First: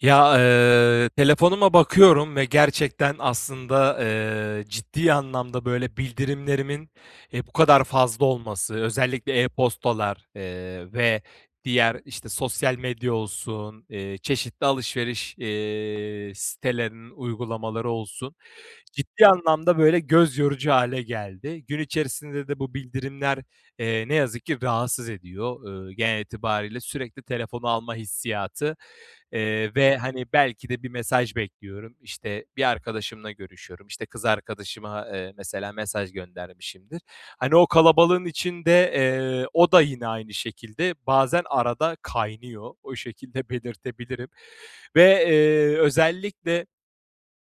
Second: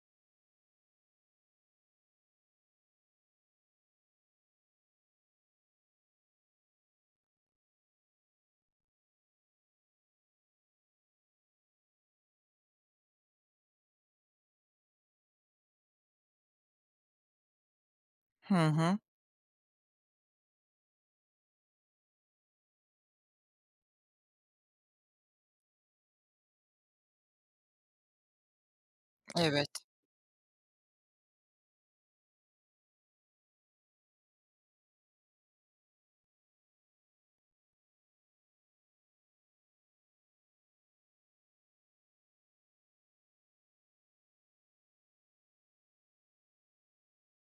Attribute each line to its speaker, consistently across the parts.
Speaker 1: Ya, eee, telefonuma bakıyorum ve gerçekten aslında, eee, ciddi anlamda, böyle, bildirimlerimin, eee, bu kadar fazla olması, özellikle e-postalar, eee, ve diğer, işte, sosyal medya olsun, eee, çeşitli alışveriş, eee, sitelerinin uygulamaları olsun
Speaker 2: Hı hı.
Speaker 1: ciddi anlamda, böyle, göz yorucu hâle geldi. Gün içerisinde de bu bildirimler, eee, ne yazık ki rahatsız ediyor. Eee, genel itibariyle sürekli telefonu alma hissiyatı,
Speaker 2: Evet.
Speaker 1: eee, ve, hani, belki de bir mesaj bekliyorum, işte, bir arkadaşımla görüşüyorum, işte, kız arkadaşıma, eee, mesela mesaj göndermişimdir. Hani, o kalabalığın içinde, eee, o da yine aynı şekilde bazen arada kaynıyor. O şekilde belirtebilirim ve, eee, özellikle,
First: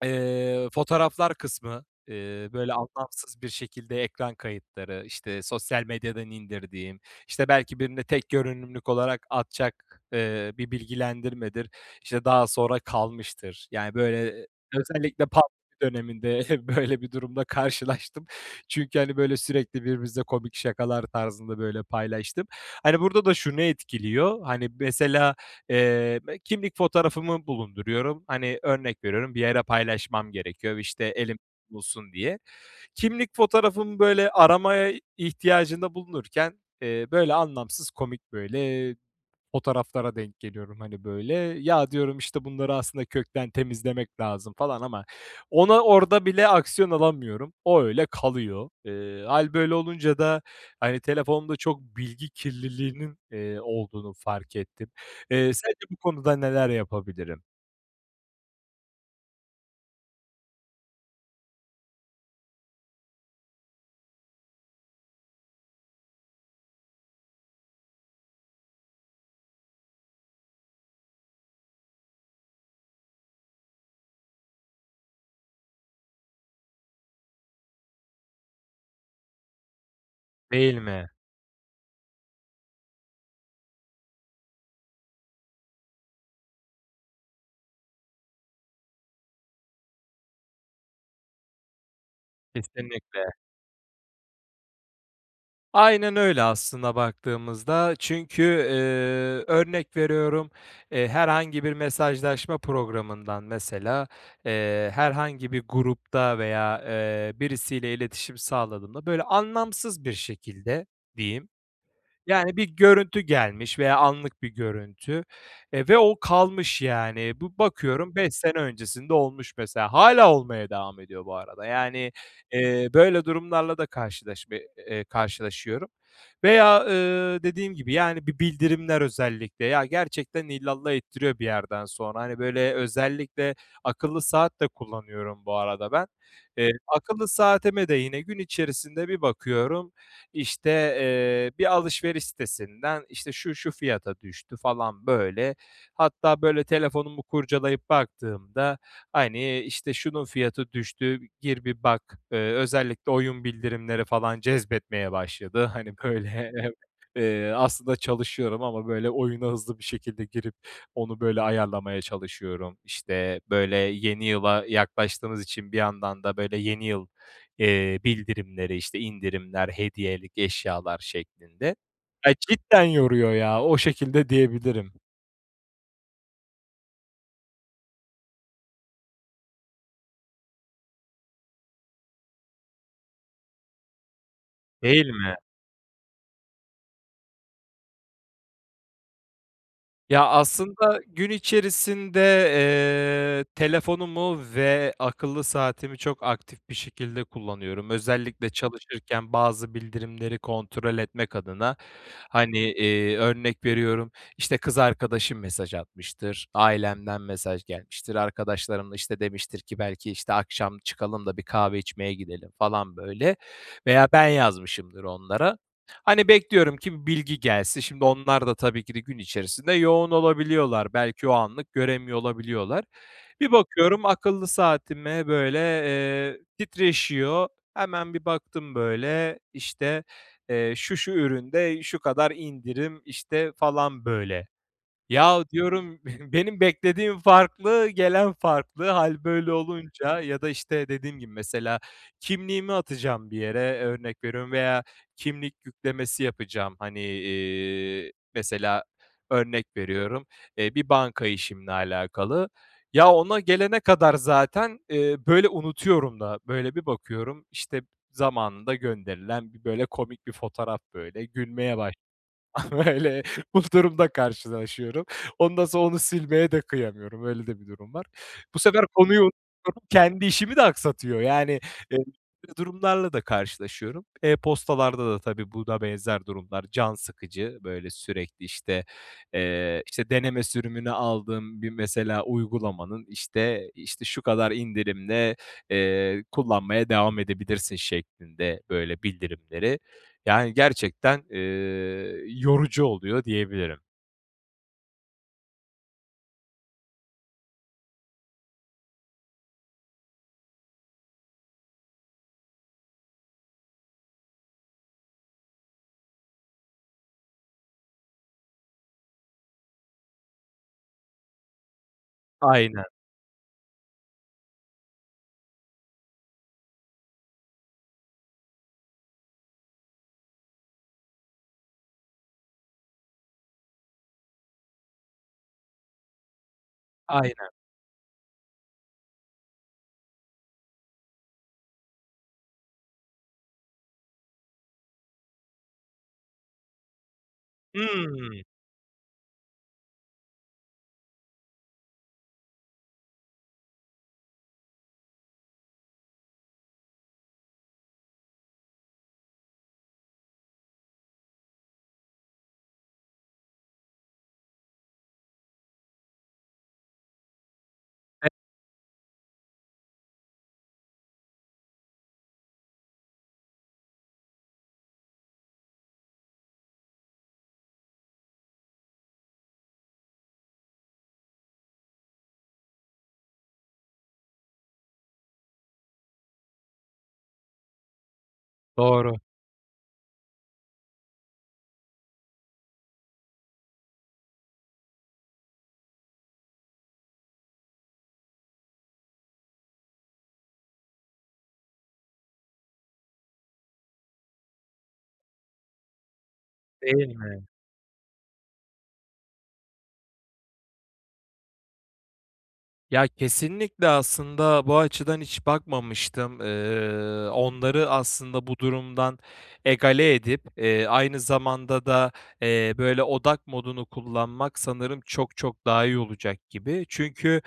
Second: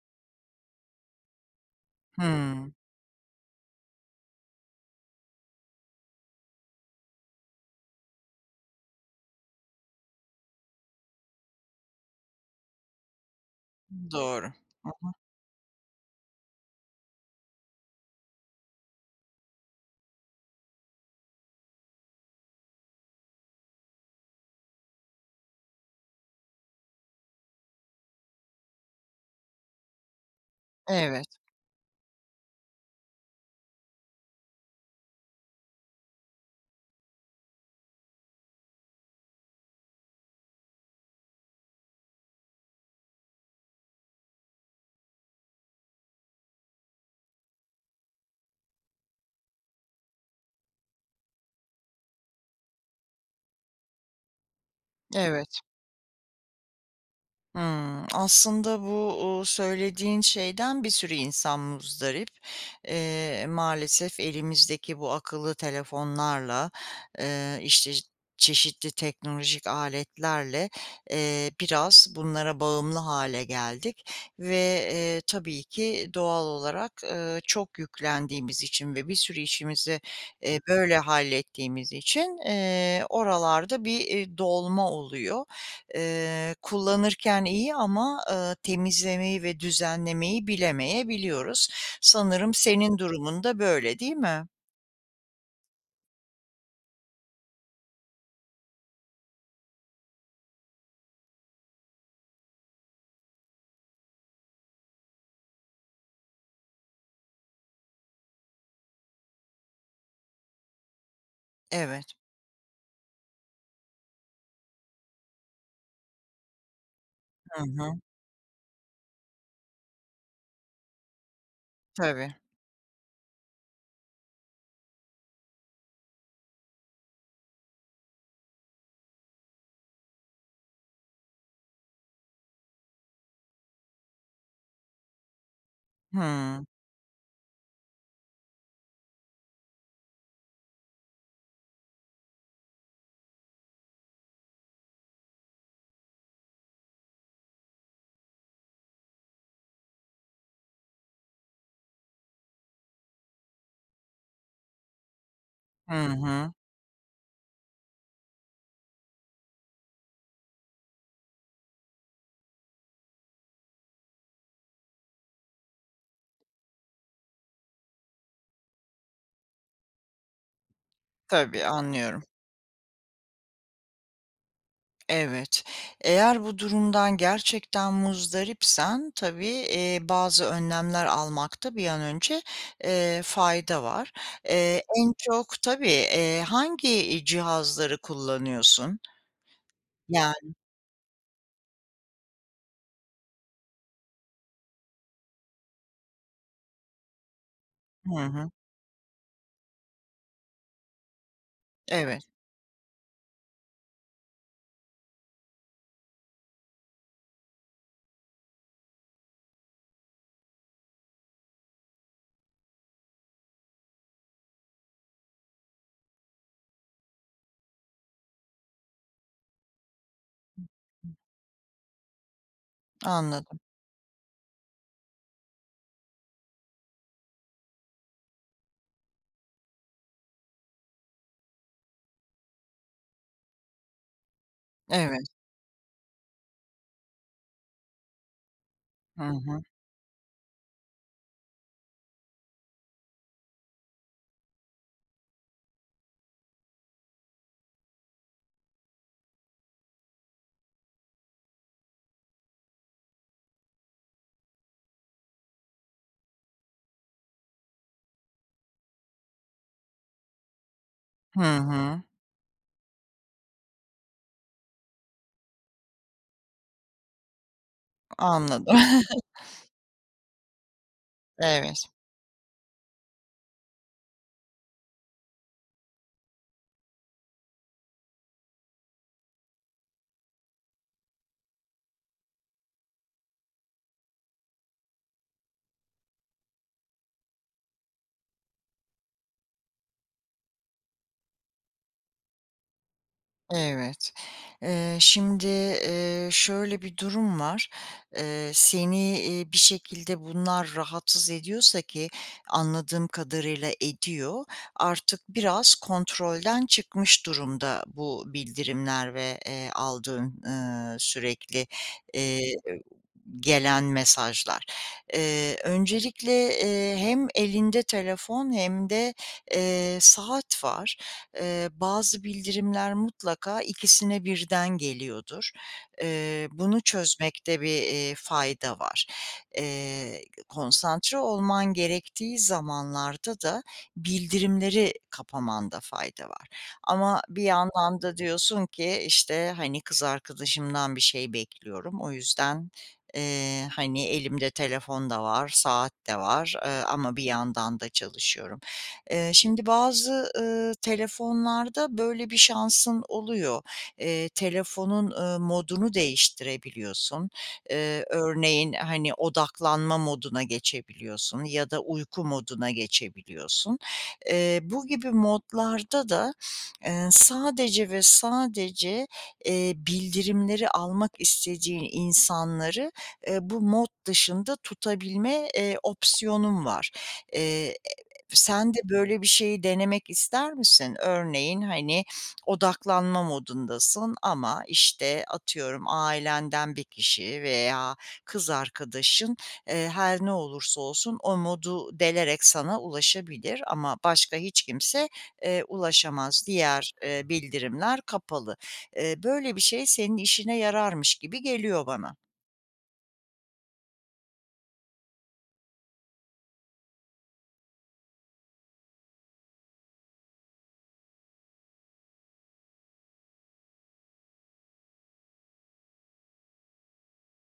Speaker 1: eee, fotoğraflar kısmı, ııı, böyle,
Speaker 2: Hıı.
Speaker 1: anlamsız bir şekilde ekran kayıtları, işte, sosyal medyadan indirdiğim, işte, belki birine tek görünümlük, olarak atacak, eee, bir bilgilendirmedir, işte, daha sonra kalmıştır. Yani,
Speaker 2: Doğru.
Speaker 1: böyle,
Speaker 2: Hı hı.
Speaker 1: özellikle pandemi döneminde böyle, bir durumla karşılaştım. Çünkü, hani, böyle, sürekli birbirimizle komik şakalar tarzında, böyle, paylaştığım. Hani, burada da şunu etkiliyor. Hani, mesela, eee, kimlik fotoğrafımı bulunduruyorum. Hani, örnek veriyorum bir yere paylaşmam gerekiyor, işte,
Speaker 2: Evet.
Speaker 1: elimde bulsun diye. Kimlik fotoğrafımı, böyle, aramaya ihtiyacında bulunurken, eee, böyle, anlamsız komik, böyle, eee, fotoğraflara denk geliyorum, hani, böyle. "Ya" diyorum, işte, "Bunları aslında kökten temizlemek lazım," falan ama ona orada bile aksiyon alamıyorum. O, öyle kalıyor. Eee, hâl, böyle, olunca da, hani, telefonda çok bilgi kirliliğinin, eee, olduğunu fark ettim. Eee,
Speaker 2: Evet.
Speaker 1: sence bu konuda neler yapabilirim?
Speaker 2: Hımm, aslında bu, ııı, söylediğin şeyden bir sürü insan muzdarip. Eee, maalesef elimizdeki bu akıllı telefonlarla, eee, işte, çeşitli teknolojik aletlerle, eee, biraz bunlara bağımlı hâle geldik ve, eee, tabii ki doğal olarak, eee, çok yüklendiğimiz için ve bir sürü işimizi, eee,
Speaker 1: Değil
Speaker 2: böyle
Speaker 1: mi?
Speaker 2: hallettiğimiz için, eee, oralarda bir, eee, dolma oluyor. Eee, kullanırken iyi ama, ııı, temizlemeyi ve düzenlemeyi bilemeyebiliyoruz. Sanırım senin
Speaker 1: Kesinlikle.
Speaker 2: durumun da böyle, değil mi?
Speaker 1: Aynen öyle aslında baktığımızda. Çünkü, eee, örnek veriyorum, eee, herhangi bir mesajlaşma programından mesela, eee, herhangi bir grupta veya, eee, birisiyle iletişim sağladığımda, böyle, anlamsız bir şekilde diyeyim.
Speaker 2: Evet.
Speaker 1: Yani, bir görüntü gelmiş veya anlık bir görüntü. Eee, ve o kalmış yani. Bu
Speaker 2: Hı hı.
Speaker 1: bakıyorum 5 sene öncesinde olmuş mesela. Hâlâ olmaya devam ediyor bu arada. Yani,
Speaker 2: Tabii.
Speaker 1: eee, böyle durumlarla da karşılaşma eee, karşılaşıyorum veya, ııı, dediğim gibi yani bir bildirimler özellikle ya gerçekten illallah ettiriyor bir yerden sonra. Hani, böyle özellikle akıllı saat de kullanıyorum bu arada ben.
Speaker 2: Hıı.
Speaker 1: Eee, akıllı saatime de yine gün içerisinde bir bakıyorum, işte, eee, bir alışveriş sitesinden, işte, şu şu fiyata düştü falan böyle. Hatta böyle telefonumu kurcalayıp baktığımda, hani, işte, şunun fiyatı düştü, gir bir bak. Eee, özellikle oyun bildirimleri falan cezbetmeye başladı. Hani,
Speaker 2: Hı
Speaker 1: böyle,
Speaker 2: hı.
Speaker 1: eee, aslında çalışıyorum ama, böyle, oyuna hızlı bir şekilde girip onu, böyle, ayarlamaya çalışıyorum. İşte, böyle, yeni yıla yaklaştığımız için bir yandan da, böyle, yeni yıl, eee, bildirimleri işte indirimler, hediyelik eşyalar
Speaker 2: Tabii,
Speaker 1: şeklinde.
Speaker 2: anlıyorum.
Speaker 1: Ay, cidden yoruyor ya, o şekilde diyebilirim.
Speaker 2: Evet, eğer bu durumdan gerçekten muzdaripsen tabii, eee, bazı önlemler almakta bir an önce, eee, fayda var. Eee,
Speaker 1: Değil
Speaker 2: en
Speaker 1: mi?
Speaker 2: çok tabii, eee, hangi, iii, cihazları kullanıyorsun?
Speaker 1: Ya,
Speaker 2: Yani
Speaker 1: aslında gün içerisinde, eee, telefonumu ve akıllı saatimi çok aktif bir şekilde kullanıyorum.
Speaker 2: Hı hı.
Speaker 1: Özellikle çalışırken bazı bildirimleri kontrol etmek adın,
Speaker 2: Evet.
Speaker 1: hani, eee, örnek veriyorum işte kız arkadaşım mesaj atmıştır. Ailemden mesaj gelmiştir. Arkadaşlarım da, işte, demiştir ki belki, işte, akşam çıkalım da bir kahve içmeye gidelim falan, böyle, veya ben yazmışımdır onlara. Hani, bekliyorum ki bilgi gelsin. Şimdi onlar da tabii ki de gün içerisinde yoğun olabiliyorlar.
Speaker 2: [unintelligible]
Speaker 1: Belki o anlık göremiyor olabiliyorlar. Bir
Speaker 2: Anladım.
Speaker 1: bakıyorum akıllı saatime böyle, eee, titreşiyor. Hemen bir baktım böyle işte, eee, şu şu üründe şu kadar indirim, işte, falan böyle.
Speaker 2: Evet.
Speaker 1: Yahu diyorum benim beklediğim farklı, gelen farklı. Hâl
Speaker 2: Hı
Speaker 1: böyle
Speaker 2: hı.
Speaker 1: olunca ya da, işte, dediğim gibi mesela kimliğimi atacağım bir yere örnek veriyorum veya kimlik yüklemesi yapacağım, hani, iii, mesela örnek veriyorum, eee, bir banka işimle alakalı. Ya, ona gelene kadar zaten, eee, böyle, unutuyorum da. Böyle, bir bakıyorum, işte, zamanında gönderilen bir böyle komik bir fotoğraf böyle
Speaker 2: Hı
Speaker 1: gülmeye
Speaker 2: hı.
Speaker 1: başlıyorum. Böyle, bu durumla karşılaşıyorum. Ondan sonra onu silmeye de kıyamıyorum. Öyle de bir durum var. Bu
Speaker 2: Anladım.
Speaker 1: sefer konuyu unutuyorum. Kendi işimi de aksatıyor. Yani,
Speaker 2: Evet.
Speaker 1: böyle durumlarla da karşılaşıyorum. E-postalarda da tabii, buna benzer durumlar can sıkıcı. Böyle, sürekli, işte, eee, deneme sürümünü aldığım bir mesela uygulamanın, işte, işte, şu kadar indirimde, eee, kullanmaya devam edebilirsin şeklinde, böyle, bildirimleri. Yani, gerçekten, eee, yorucu oluyor diyebilirim.
Speaker 2: Evet, eee, şimdi, eee, şöyle bir durum var. Eee, seni, iii, bir şekilde bunlar rahatsız ediyorsa ki anladığım kadarıyla ediyor, artık biraz kontrolden çıkmış durumda bu bildirimler ve, eee, aldığın, ııı, sürekli, eee,
Speaker 1: Aynen.
Speaker 2: gelen mesajlar. Eee, öncelikle, eee, hem elinde telefon hem de, eee, saat var. Eee, bazı bildirimler mutlaka ikisine birden geliyordur. Eee, bunu
Speaker 1: Aynen.
Speaker 2: çözmekte bir, iii, fayda var. Eee, konsantre olman gerektiği zamanlarda da bildirimleri kapamanda fayda var ama bir yandan da
Speaker 1: Hımm.
Speaker 2: diyorsun ki, işte, hani, kız arkadaşımdan bir şey bekliyorum, o yüzden, eee, hani, elimde telefon da var, saat de var, eee, ama bir yandan da çalışıyorum. Eee, şimdi bazı, ııı, telefonlarda böyle bir şansın oluyor. Eee, telefonun, eee, modunu değiştirebiliyorsun. Eee,
Speaker 1: [unintelligible]
Speaker 2: örneğin, hani, odaklanma moduna geçebiliyorsun ya da uyku moduna geçebiliyorsun. Eee, bu gibi modlarda da, eee, sadece ve sadece, eee, bildirimleri almak istediğin insanları, eee, bu mod dışında tutabilme, eee, opsiyonun var. Eee, sen de
Speaker 1: Doğru.
Speaker 2: böyle bir şeyi denemek ister misin? Örneğin, hani, odaklanma modundasın ama, işte, atıyorum, ailenden 1 kişi veya kız arkadaşın, eee, her ne olursa olsun o modu delerek sana ulaşabilir ama başka hiç kimse, eee, ulaşamaz. Diğer,
Speaker 1: Değil
Speaker 2: eee,
Speaker 1: mi?
Speaker 2: bildirimler kapalı. Eee, böyle bir şey senin işine yararmış gibi geliyor bana.
Speaker 1: Ya, kesinlikle aslında bu açıdan hiç bakmamıştım. Eee, onları aslında bu durumdan egale edip, eee, aynı zamanda da, eee, böyle odak modunu kullanmak sanırım çok çok daha iyi olacak gibi. Çünkü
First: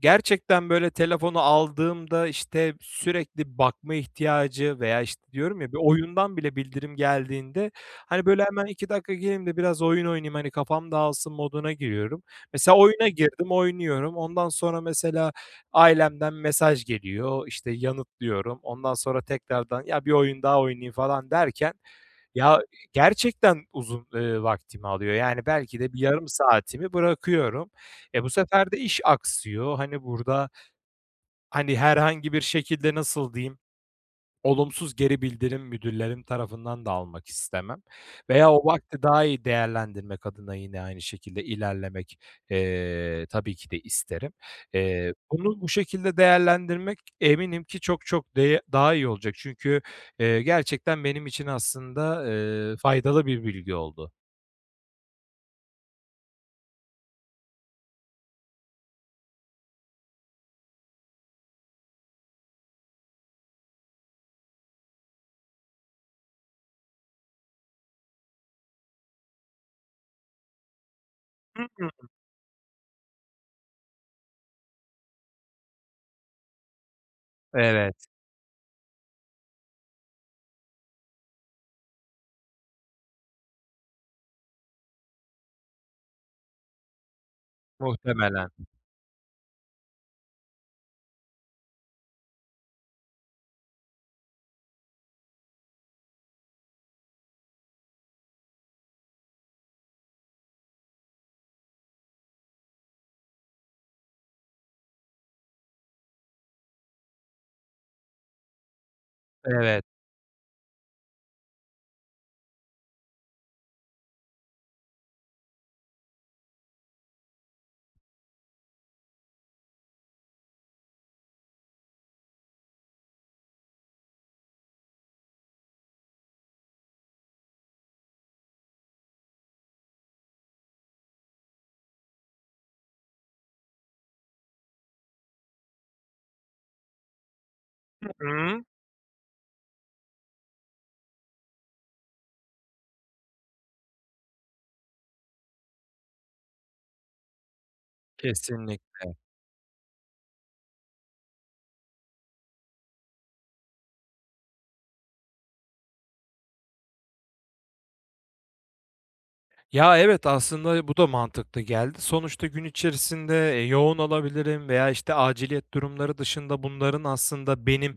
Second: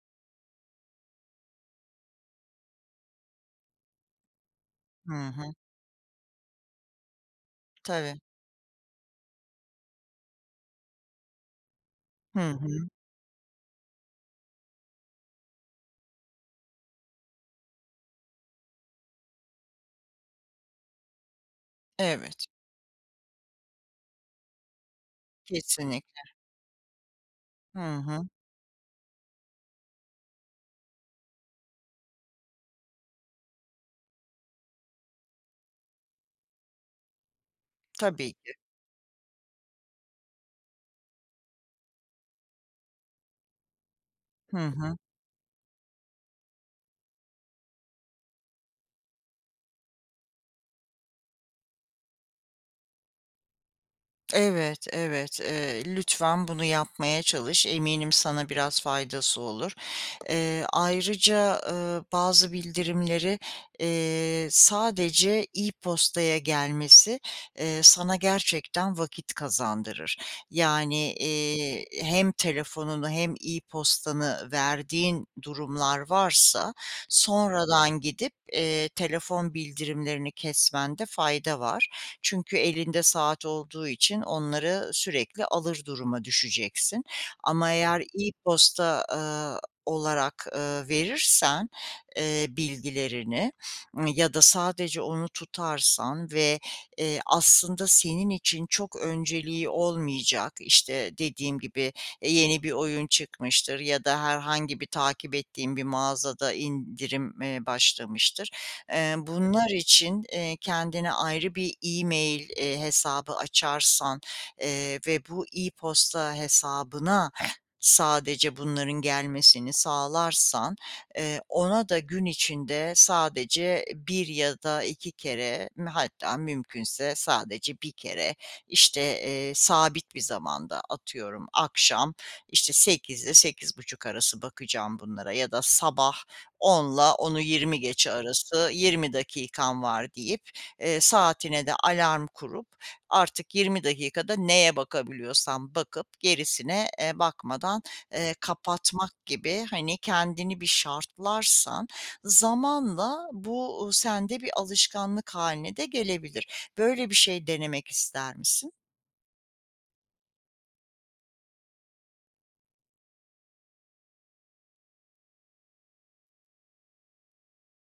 Speaker 1: gerçekten böyle telefonu aldığımda, işte, sürekli bakma ihtiyacı veya,
Speaker 2: Hı
Speaker 1: işte,
Speaker 2: hı.
Speaker 1: diyorum ya bir oyundan bile bildirim geldiğinde,
Speaker 2: Tabii.
Speaker 1: hani, böyle hemen 2 dakika gireyim de biraz oyun oynayayım hani kafam dağılsın moduna giriyorum.
Speaker 2: Hı
Speaker 1: Mesela
Speaker 2: hı.
Speaker 1: oyuna girdim, oynuyorum. Ondan sonra mesela ailemden mesaj geliyor, işte, yanıtlıyorum. Ondan sonra tekrardan ya bir oyun daha oynayayım falan derken
Speaker 2: Evet.
Speaker 1: ya gerçekten uzun, eee, vaktimi alıyor. Yani, belki de bir
Speaker 2: Kesinlikle.
Speaker 1: yarım saatimi bırakıyorum.
Speaker 2: Hı
Speaker 1: Eee,
Speaker 2: hı.
Speaker 1: bu sefer de iş aksıyor. Hani, burada hani, herhangi bir şekilde nasıl diyeyim, olumsuz geri bildirim müdürlerim tarafından da almak istemem.
Speaker 2: Tabii
Speaker 1: Veya
Speaker 2: ki.
Speaker 1: o vakti daha iyi değerlendirmek adına yine aynı şekilde ilerlemek, eee, tabii ki de isterim.
Speaker 2: Hı hı.
Speaker 1: Eee, bunu bu şekilde değerlendirmek eminim ki çok çok de daha iyi olacak. Çünkü, eee, gerçekten benim için aslında, eee, faydalı bir bilgi oldu.
Speaker 2: Evet, evet. Eee, lütfen bunu yapmaya çalış. Eminim sana biraz faydası olur. Eee, ayrıca, eee, bazı bildirimleri, eee, sadece e-postaya gelmesi, eee, sana gerçekten vakit kazandırır. Yani, eee,
Speaker 1: [unintelligible]
Speaker 2: hem telefonunu hem e-postanı verdiğin durumlar varsa sonradan
Speaker 1: Evet.
Speaker 2: gidip, eee, telefon bildirimlerini kesmende fayda var. Çünkü elinde saat olduğu için onları sürekli alır duruma düşeceksin. Ama eğer
Speaker 1: Muhtemelen.
Speaker 2: e-posta, eee, olarak, eee, verirsen, eee, bilgilerini ya da sadece onu tutarsan ve, eee, aslında senin için çok önceliği olmayacak, işte, dediğim gibi, eee, yeni bir oyun çıkmıştır ya da herhangi bir takip ettiğin bir mağazada indirim, eee, başlamıştır. Eee, bunlar
Speaker 1: Evet.
Speaker 2: için, eee, kendine ayrı bir e-mail, eee, hesabı açarsan, eee, ve bu e-posta hesabına sadece bunların gelmesini sağlarsan, eee, ona da gün içinde sadece 1 ya da 2 kere m hatta mümkünse sadece 1 kere, işte, eee, sabit bir zamanda atıyorum, akşam, işte, 20.00'de 20.30 arası bakacağım bunlara ya da sabah onla onu yirmi
Speaker 1: Hı
Speaker 2: geçe
Speaker 1: hı.
Speaker 2: arası 20 dakikam var deyip, eee, saatine de alarm kurup artık 20 dakikada neye bakabiliyorsan bakıp gerisine, eee, bakmadan, eee,
Speaker 1: Kesinlikle.
Speaker 2: kapatmak gibi, hani, kendini bir şartlarsan zamanla bu sende bir alışkanlık hâline de gelebilir. Böyle bir şey denemek ister misin?
Speaker 1: Ya, evet, aslında bu da mantıklı geldi. Sonuçta gün içerisinde, eee, yoğun olabilirim veya, işte, aciliyet durumları dışında bunların aslında benim,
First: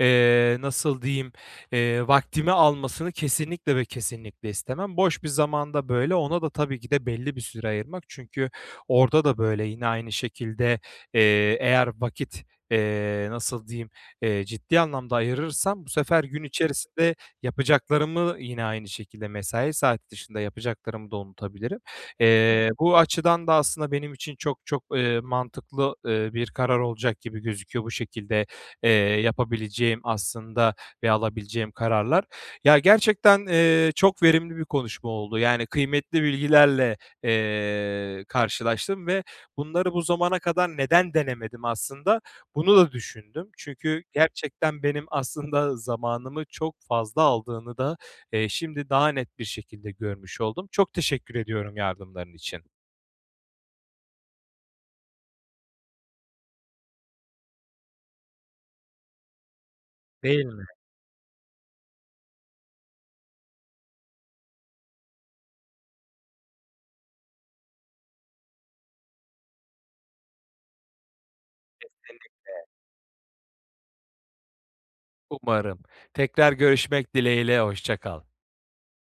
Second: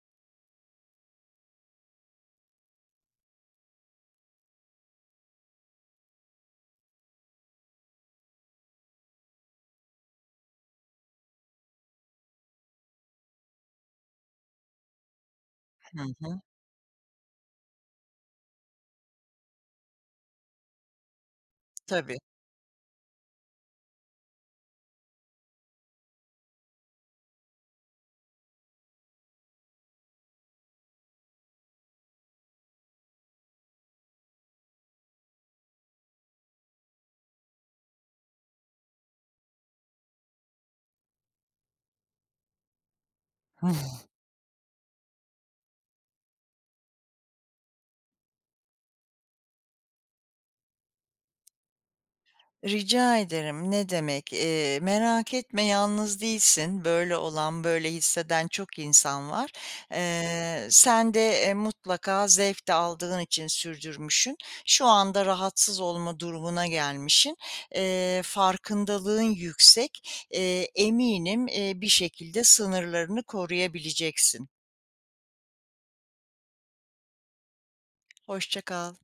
Speaker 1: eee, nasıl diyeyim, eee, vaktimi almasını kesinlikle ve kesinlikle istemem. Boş bir zamanda, böyle ona da tabii ki de belli bir süre ayırmak çünkü orada da, böyle, yine aynı şekilde, eee, eğer vakit, eee, nasıl diyeyim, eee, ciddi anlamda ayırırsam bu
Speaker 2: Hı
Speaker 1: sefer
Speaker 2: hı.
Speaker 1: gün içerisinde yapacaklarımı yine aynı şekilde mesai saati dışında yapacaklarımı da unutabilirim.
Speaker 2: Tabii.
Speaker 1: Eee, bu açıdan da aslında benim için çok çok, eee, mantıklı, eee, bir karar olacak gibi gözüküyor bu şekilde, eee, yapabileceğim aslında ve alabileceğim kararlar. Ya, gerçekten, ııı, çok verimli bir konuşma oldu. Yani, kıymetli bilgilerle, eee, karşılaştım ve bunları bu zamana kadar neden denemedim aslında bunu da düşündüm. Çünkü gerçekten benim aslında zamanımı çok fazla aldığını da, eee, şimdi daha net bir şekilde görmüş oldum. Çok teşekkür ediyorum yardımların için.
Speaker 2: Rica ederim, ne demek. Eee, merak etme, yalnız değilsin. Böyle olan, böyle hisseden çok insan var.
Speaker 1: Değil mi?
Speaker 2: Eee, sen de, eee, mutlaka zevk de aldığın için sürdürmüşsün. Şu anda rahatsız olma durumuna gelmişsin. Eee, farkındalığın yüksek. Iıı, eminim, eee, bir
Speaker 1: Kesinlikle.
Speaker 2: şekilde sınırlarını koruyabileceksin.
Speaker 1: Umarım. Tekrar görüşmek dileğiyle, hoşça kal.
Speaker 2: Hoşça kal.